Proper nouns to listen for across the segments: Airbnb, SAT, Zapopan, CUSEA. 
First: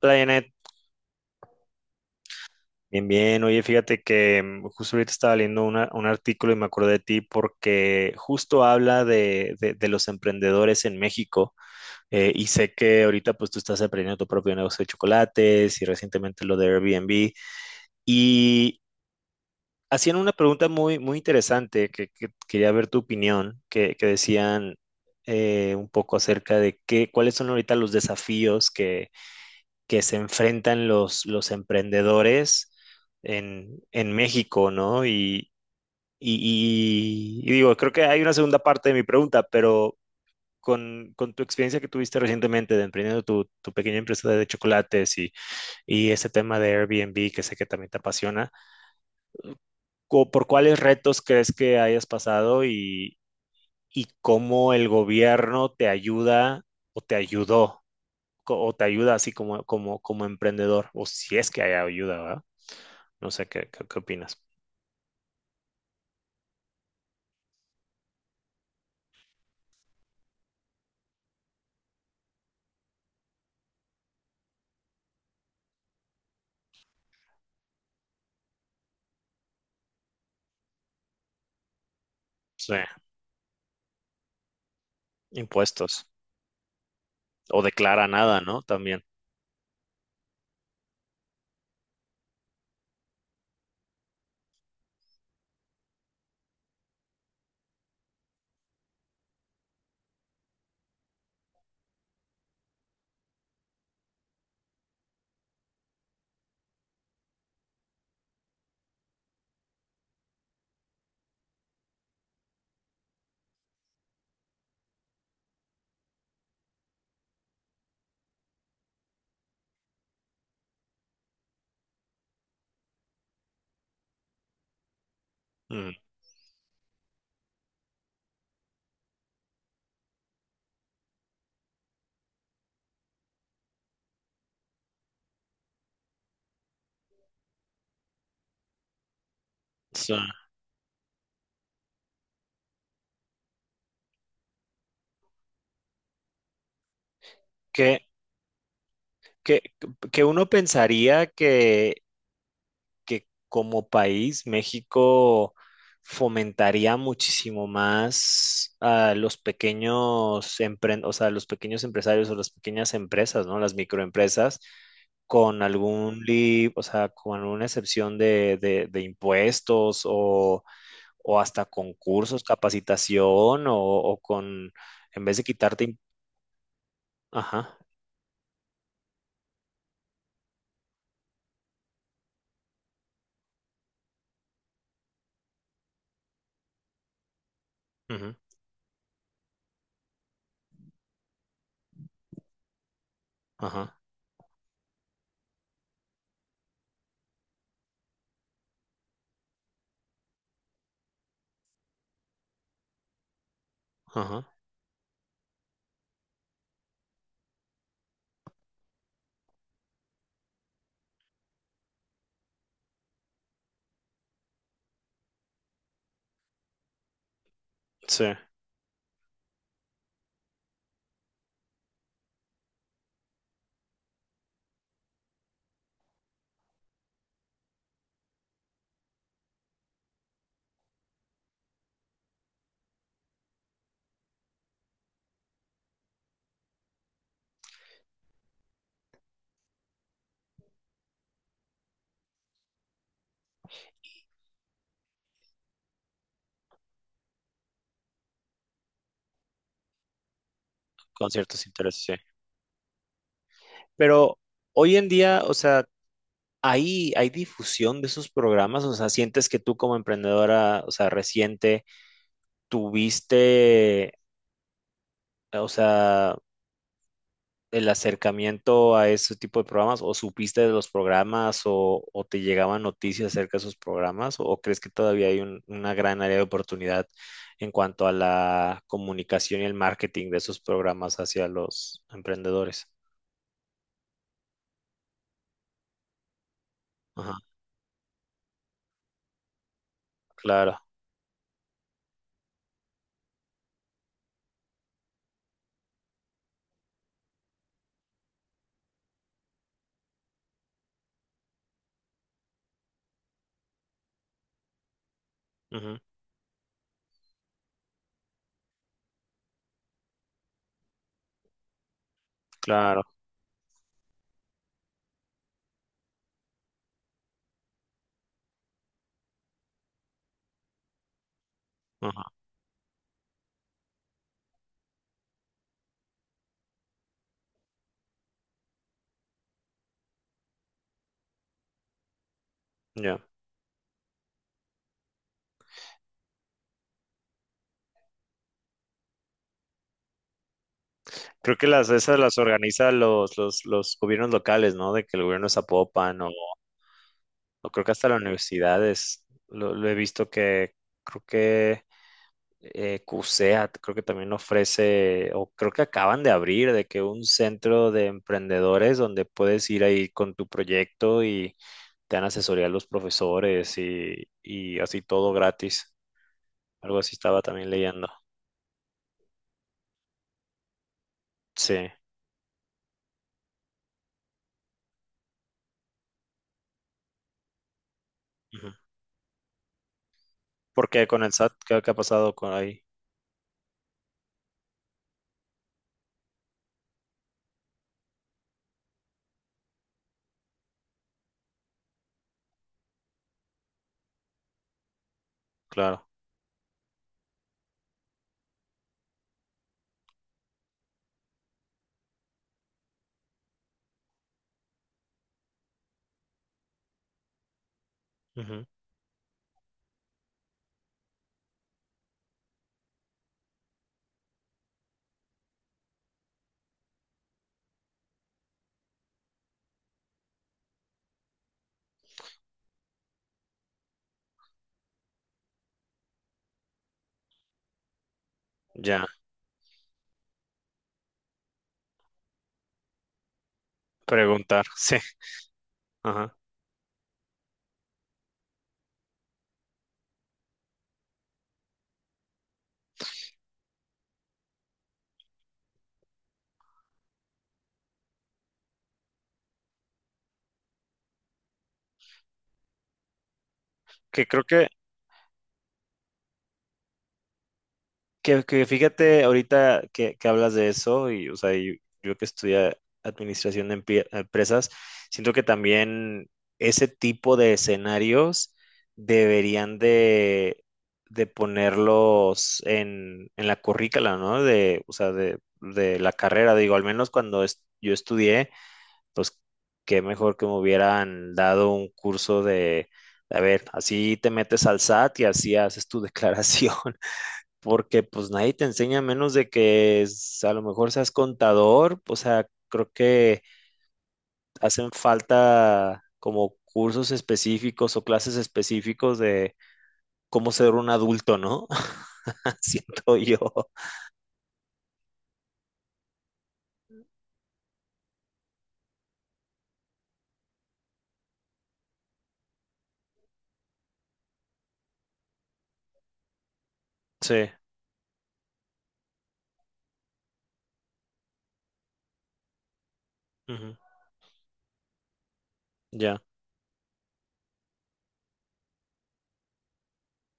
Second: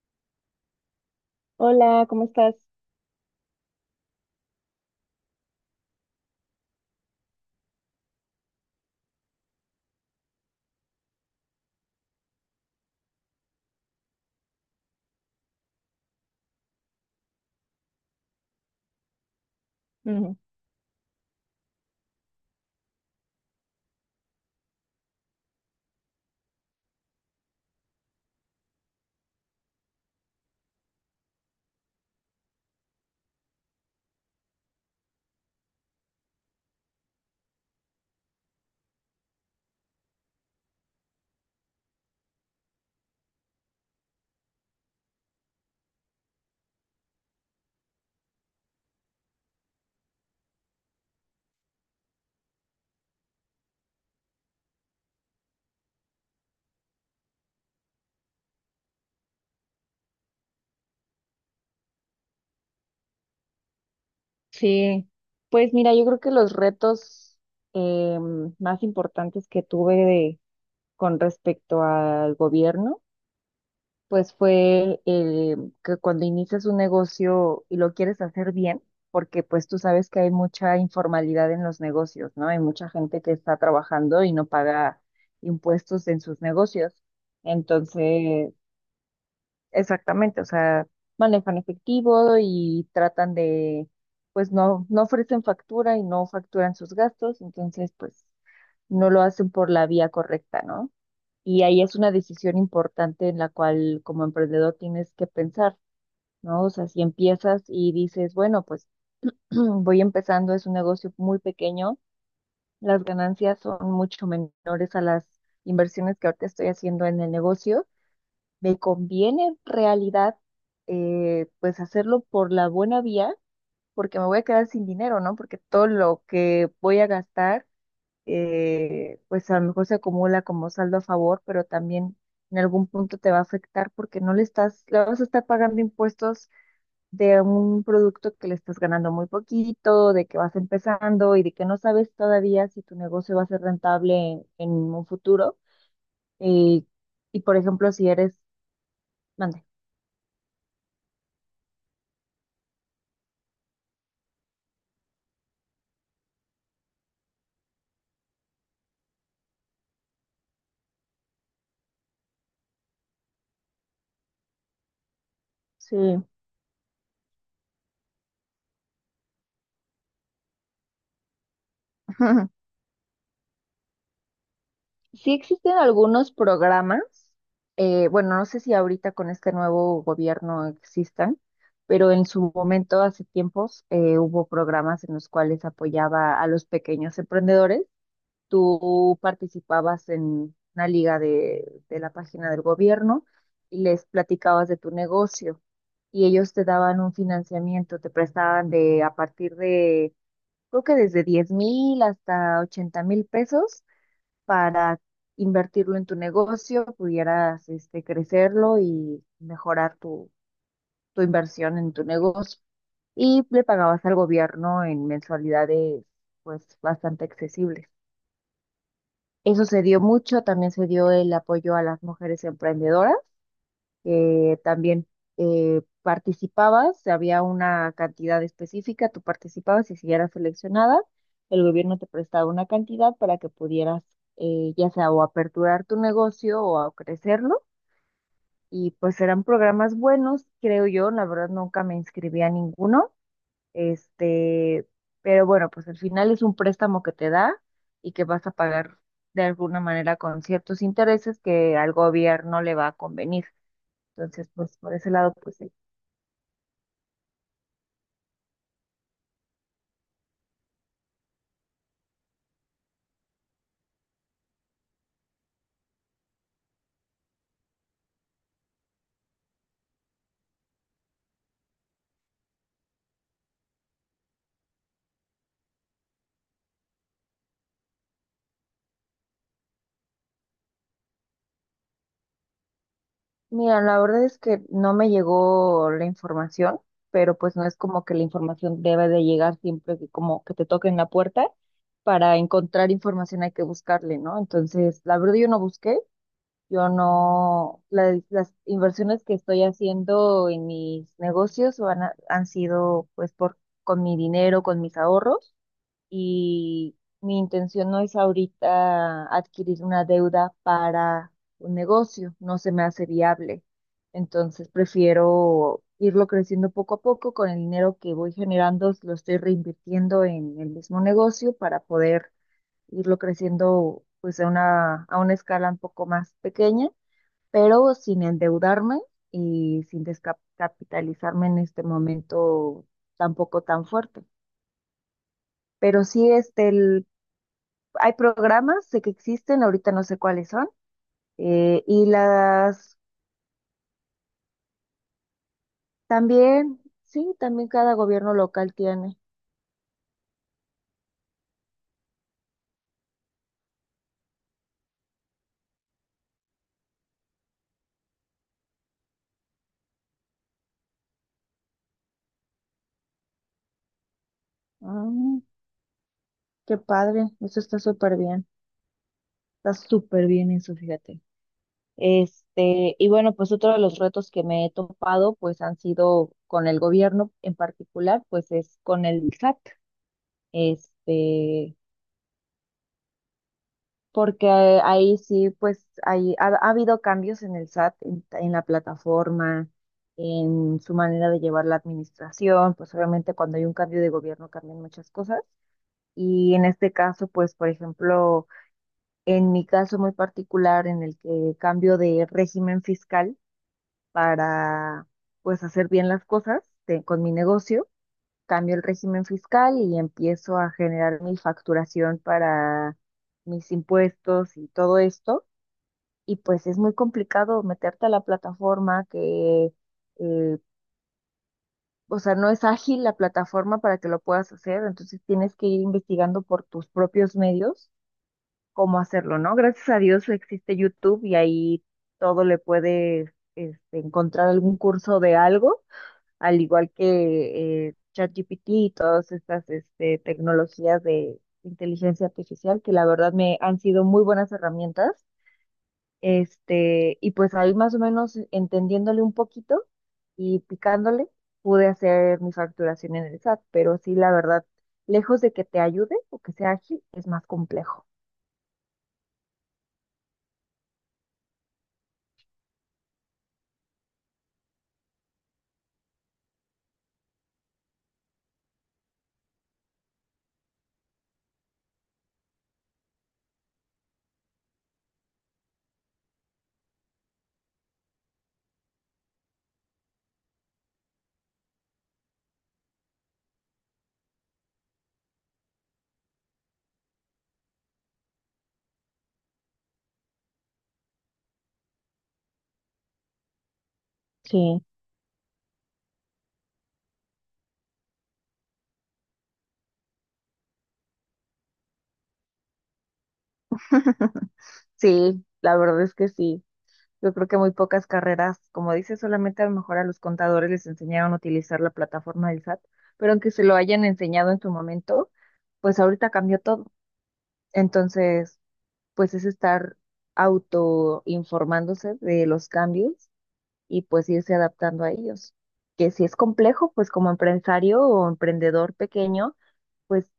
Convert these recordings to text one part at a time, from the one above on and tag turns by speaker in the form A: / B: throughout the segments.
A: Hola, Janet.
B: Hola, ¿cómo estás?
A: Bien, bien. Oye, fíjate que justo ahorita estaba leyendo un artículo y me acordé de ti porque justo habla de los emprendedores en México, y sé que ahorita pues tú estás aprendiendo tu propio negocio de chocolates y recientemente lo de Airbnb. Y hacían una
B: Ujú.
A: pregunta muy, muy interesante que quería ver tu opinión, que decían un poco acerca de qué, cuáles son ahorita los desafíos que se enfrentan los emprendedores en México, ¿no? Y digo, creo que hay una segunda parte de mi pregunta, pero con tu experiencia que tuviste recientemente de emprendiendo tu pequeña empresa de chocolates y ese tema de Airbnb que sé que también te apasiona, ¿por cuáles retos crees que hayas pasado y cómo el gobierno te ayuda o te ayudó? O te ayuda así como, como, como emprendedor, o si es que hay ayuda, ¿verdad? No sé qué, qué, qué opinas.
B: Sí, pues mira, yo creo que los retos más importantes que tuve de- con respecto al gobierno, pues fue el que cuando inicias un negocio y lo quieres hacer bien, porque pues tú sabes que hay mucha informalidad en los negocios, ¿no? Hay
A: Sí,
B: mucha gente que está trabajando y no paga
A: impuestos.
B: impuestos en sus negocios.
A: O declara nada,
B: Entonces,
A: ¿no? También.
B: exactamente, o sea, manejan efectivo y tratan de, pues no ofrecen factura y no facturan sus gastos, entonces pues no lo hacen por la vía correcta, ¿no? Y ahí es una decisión importante en la cual como emprendedor tienes que pensar, ¿no? O sea, si empiezas y dices, bueno, pues voy empezando, es un negocio muy pequeño, las ganancias son mucho menores a las inversiones que ahorita estoy haciendo en el negocio, me conviene en realidad pues hacerlo por la buena vía, porque me voy a quedar sin dinero, ¿no? Porque todo
A: Mm,
B: lo que voy a gastar, pues a lo mejor se acumula como saldo a favor, pero también en algún punto te va a afectar porque no le estás, le vas a estar pagando impuestos de un producto que le estás ganando muy poquito,
A: sí.
B: de que vas empezando y de que no sabes todavía si tu negocio va a ser rentable en un futuro. Eh, y por ejemplo,
A: Que,
B: si eres,
A: que,
B: mande.
A: que uno pensaría que como país México fomentaría muchísimo más a los pequeños o sea, los pequeños empresarios o las pequeñas empresas, ¿no? Las microempresas con
B: Sí.
A: algún lib, o sea, con alguna excepción de impuestos o hasta con cursos, capacitación, o con, en
B: Sí
A: vez de
B: existen
A: quitarte, im-
B: algunos programas,
A: ajá,
B: bueno, no sé si ahorita con este nuevo gobierno existan, pero en su momento, hace tiempos, hubo programas en los cuales apoyaba a los pequeños emprendedores.
A: ujú,
B: Tú participabas en una liga de la página del gobierno y
A: ajá,
B: les platicabas de tu negocio y ellos te daban un financiamiento, te prestaban de a partir de, creo que desde 10,000 hasta 80,000 pesos
A: ajá,
B: para invertirlo en tu negocio, pudieras este, crecerlo y mejorar tu, tu inversión en tu negocio. Y le pagabas al gobierno en mensualidades pues bastante accesibles.
A: sí,
B: Eso se dio mucho, también se dio el apoyo a las mujeres emprendedoras también participabas, había una cantidad específica, tú participabas y si eras seleccionada, el gobierno te prestaba una cantidad para que pudieras ya sea o aperturar tu negocio o a crecerlo. Y pues eran programas buenos, creo yo, la verdad nunca me inscribí a ninguno, este, pero bueno, pues al final es un préstamo que te da y que vas a pagar de alguna manera con ciertos
A: con
B: intereses
A: ciertos
B: que al
A: intereses, sí.
B: gobierno le va a convenir.
A: Pero
B: Entonces, pues por
A: hoy en
B: ese lado,
A: día, o
B: pues sí.
A: sea, ¿hay, hay difusión de esos programas? O sea, ¿sientes que tú como emprendedora, o sea, reciente, tuviste, o sea, el acercamiento a ese tipo de programas o supiste de los programas o te llegaban noticias acerca de esos programas o crees que todavía hay una gran área de oportunidad en cuanto a la comunicación y el marketing de esos programas hacia los emprendedores?
B: Mira, la verdad es que no me llegó la información,
A: Ajá,
B: pero pues no es como que la información debe de llegar siempre que como que te
A: claro,
B: toquen la puerta. Para encontrar información hay que buscarle, ¿no? Entonces, la verdad yo no busqué, yo no, la- las inversiones que estoy haciendo en mis negocios van a- han sido pues por, con mi dinero, con mis ahorros.
A: ujú,
B: Y mi intención no es ahorita adquirir una deuda para un negocio, no se me
A: claro,
B: hace viable. Entonces prefiero irlo creciendo poco a poco con el dinero que voy generando, lo estoy reinvirtiendo en el mismo negocio para poder
A: ajá,
B: irlo creciendo pues a una escala un poco más pequeña, pero sin endeudarme y sin descapitalizarme en este momento
A: ya.
B: tampoco tan fuerte. Pero sí, este, el- hay programas sé que existen, ahorita no sé cuáles son,
A: Creo que las
B: y
A: esas las
B: las
A: organizan los gobiernos locales, ¿no? De que el gobierno de Zapopan
B: también, sí, también
A: o creo
B: cada
A: que hasta las
B: gobierno local tiene.
A: universidades. Lo he visto que creo que CUSEA creo que también ofrece, o creo que acaban de abrir, de que un centro de emprendedores donde puedes ir ahí con tu proyecto y te dan asesoría los profesores y así todo
B: Ah,
A: gratis.
B: qué
A: Algo así
B: padre,
A: estaba
B: eso
A: también leyendo.
B: está súper bien eso, fíjate.
A: Sí.
B: Este, y bueno, pues otro de los retos que me he topado, pues han sido con el gobierno en particular, pues
A: Ujú.
B: es con el SAT.
A: Porque con el SAT,
B: Este,
A: ¿qué, qué ha pasado con ahí?
B: porque ahí sí, pues ahí ha habido cambios en el SAT, en la plataforma, en su manera de llevar la administración, pues obviamente cuando hay un cambio de gobierno cambian muchas cosas.
A: Claro.
B: Y en este caso, pues por ejemplo, en mi caso muy particular, en el que cambio de régimen fiscal para pues hacer bien las cosas de- con mi negocio,
A: Ujú.
B: cambio el régimen fiscal y empiezo a generar mi facturación para mis impuestos y todo esto y pues es muy complicado meterte a la plataforma que, eh, o sea, no es ágil la plataforma para que lo puedas hacer, entonces tienes que ir investigando por tus propios medios cómo
A: Ya,
B: hacerlo, ¿no? Gracias a Dios existe YouTube y ahí todo le puedes este, encontrar
A: preguntar,
B: algún
A: sí.
B: curso de algo,
A: Ajá.
B: al igual que ChatGPT y todas estas este, tecnologías de inteligencia artificial que la verdad me han sido muy buenas herramientas este, y pues ahí más o menos entendiéndole un poquito y picándole, pude hacer mi facturación en el SAT, pero sí,
A: Que
B: la
A: creo que
B: verdad, lejos de que te ayude o que sea ágil, es más complejo.
A: Que fíjate, ahorita que hablas de eso, y o sea, y yo, que estudié administración de empresas, siento que también ese tipo de escenarios deberían de ponerlos en la currícula, ¿no? De, o sea, de la carrera, digo, al menos cuando es- yo estudié, pues qué mejor que me hubieran dado un curso de, a ver, así te metes al SAT y así haces tu declaración porque pues nadie te enseña menos de que es- a lo mejor seas contador, o sea, creo que
B: Sí.
A: hacen falta como cursos específicos o clases específicos de cómo ser un adulto, ¿no? Siento yo.
B: Sí, la verdad es que sí. Yo creo que muy pocas carreras, como dices, solamente a lo mejor a los contadores les enseñaron a utilizar la plataforma del SAT, pero aunque se lo hayan enseñado en su momento, pues ahorita cambió todo.
A: Sí,
B: Entonces, pues es estar autoinformándose de los cambios
A: ujú,
B: y pues irse adaptando a ellos. Que
A: ya,
B: si es complejo, pues como empresario o emprendedor pequeño, pues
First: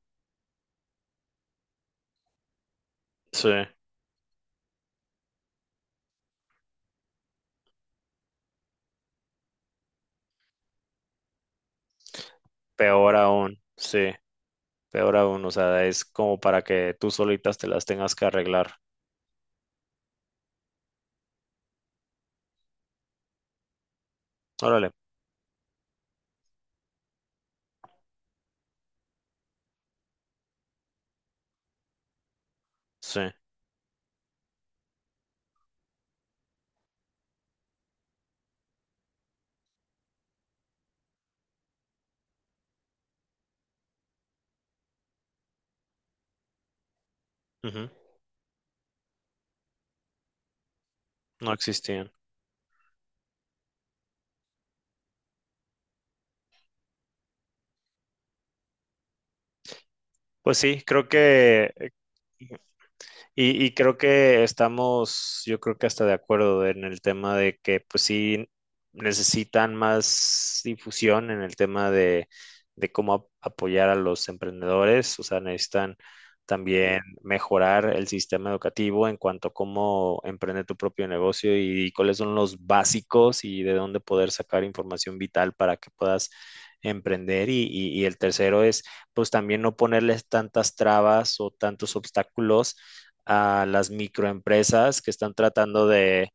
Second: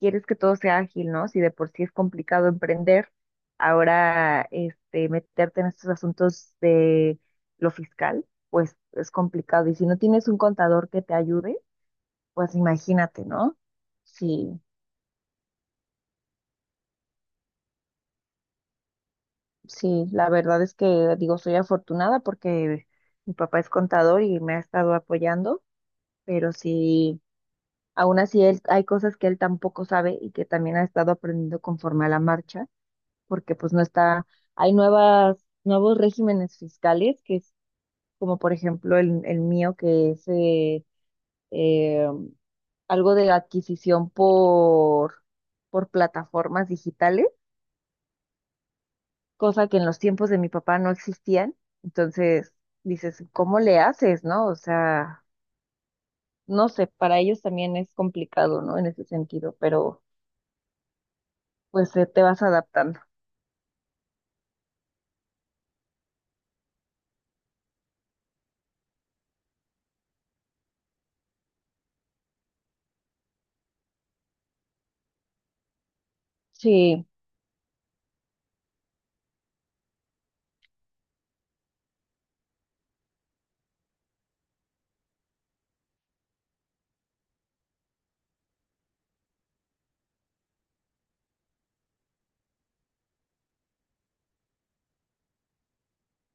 B: quieres que todo sea ágil, ¿no? Si de por sí es complicado emprender,
A: sí,
B: ahora este, meterte en estos asuntos de lo fiscal, pues es complicado. Y si no tienes un contador que te ayude, pues imagínate, ¿no?
A: sí,
B: Sí,
A: peor aún, o sea, es como para que tú solitas te las tengas que arreglar.
B: sí, la verdad es que digo, soy afortunada porque mi papá es contador y me ha
A: Órale,
B: estado apoyando, pero sí. Aún así, él, hay cosas que él tampoco sabe y que también ha estado aprendiendo conforme a la marcha,
A: sí,
B: porque pues no está, hay nuevas, nuevos regímenes fiscales, que es como por ejemplo el mío, que es eh, algo de adquisición por plataformas digitales,
A: ujú,
B: cosa que en los tiempos de mi papá no
A: no
B: existían.
A: existían.
B: Entonces, dices, ¿cómo le haces, no? O sea, no sé, para ellos también es complicado, ¿no? En ese sentido, pero
A: Pues sí, creo que eh,
B: pues te vas adaptando.
A: y creo que estamos, yo creo que hasta de acuerdo en el tema de que pues sí necesitan más difusión en el tema de cómo apoyar a los emprendedores, o sea, necesitan también
B: Sí,
A: mejorar el sistema educativo en cuanto a cómo emprender tu propio negocio y, cuáles son los básicos y de dónde poder sacar información vital para que puedas emprender. Y el tercero es, pues también no ponerles tantas trabas o tantos obstáculos a las microempresas que están tratando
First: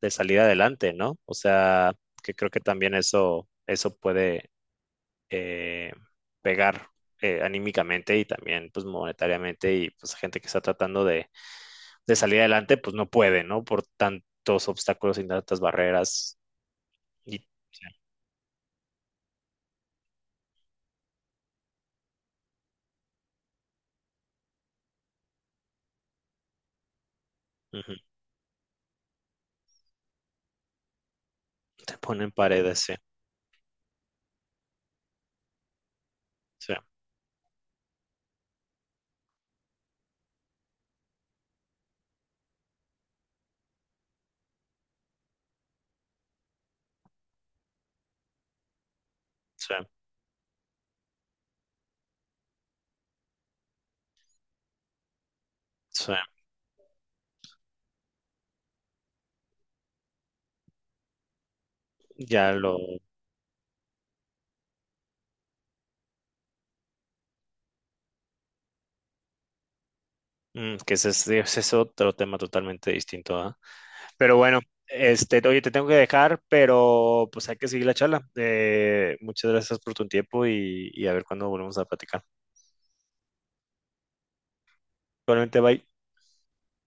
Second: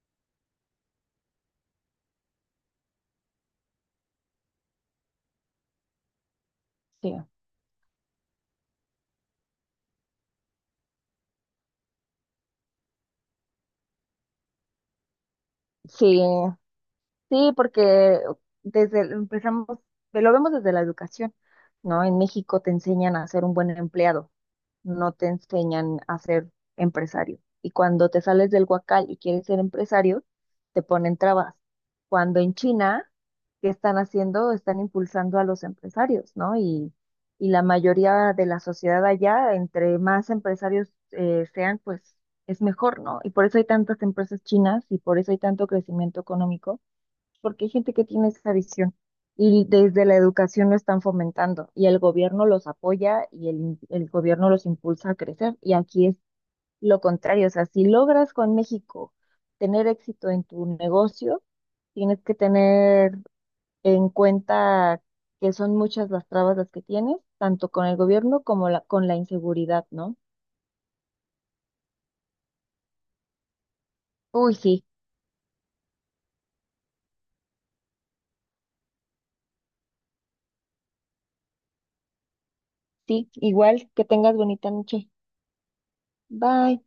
A: de salir adelante, ¿no? O sea, que creo que también eso puede eh, pegar
B: sí,
A: anímicamente y también pues monetariamente y pues gente que está tratando de salir adelante pues no puede, ¿no? Por tantos obstáculos y tantas
B: sí,
A: barreras y
B: sí,
A: sí,
B: porque desde el- empezamos, lo vemos desde la educación, ¿no? En México te enseñan a ser un buen empleado. No te enseñan a ser empresario. Y
A: ujú,
B: cuando te sales del huacal y quieres ser empresario, te ponen trabas.
A: te ponen
B: Cuando en
A: paredes, sí,
B: China, ¿qué están haciendo? Están impulsando a los empresarios, ¿no?
A: sí,
B: Y la mayoría de la sociedad allá, entre más empresarios sean, pues es mejor, ¿no? Y por eso hay tantas empresas chinas y por eso hay tanto crecimiento económico porque hay gente que tiene esa visión y
A: sí,
B: desde la educación lo están fomentando y el gobierno los apoya y el gobierno los impulsa a crecer y aquí
A: sí.
B: es lo contrario, o sea, si logras con México tener éxito en tu negocio, tienes que
A: Ya lo...
B: tener en cuenta que son muchas las trabas las que tienes, tanto con el gobierno como la, con la inseguridad, ¿no?
A: mm, que ese es otro tema totalmente distinto, ¿ah? Pero
B: Uy,
A: bueno,
B: sí,
A: este, oye, te tengo que dejar, pero pues hay que seguir la charla. Muchas gracias por tu tiempo y a ver cuándo volvemos a platicar.
B: sí, igual que tengas bonita noche.
A: Igualmente, bye.
B: Bye.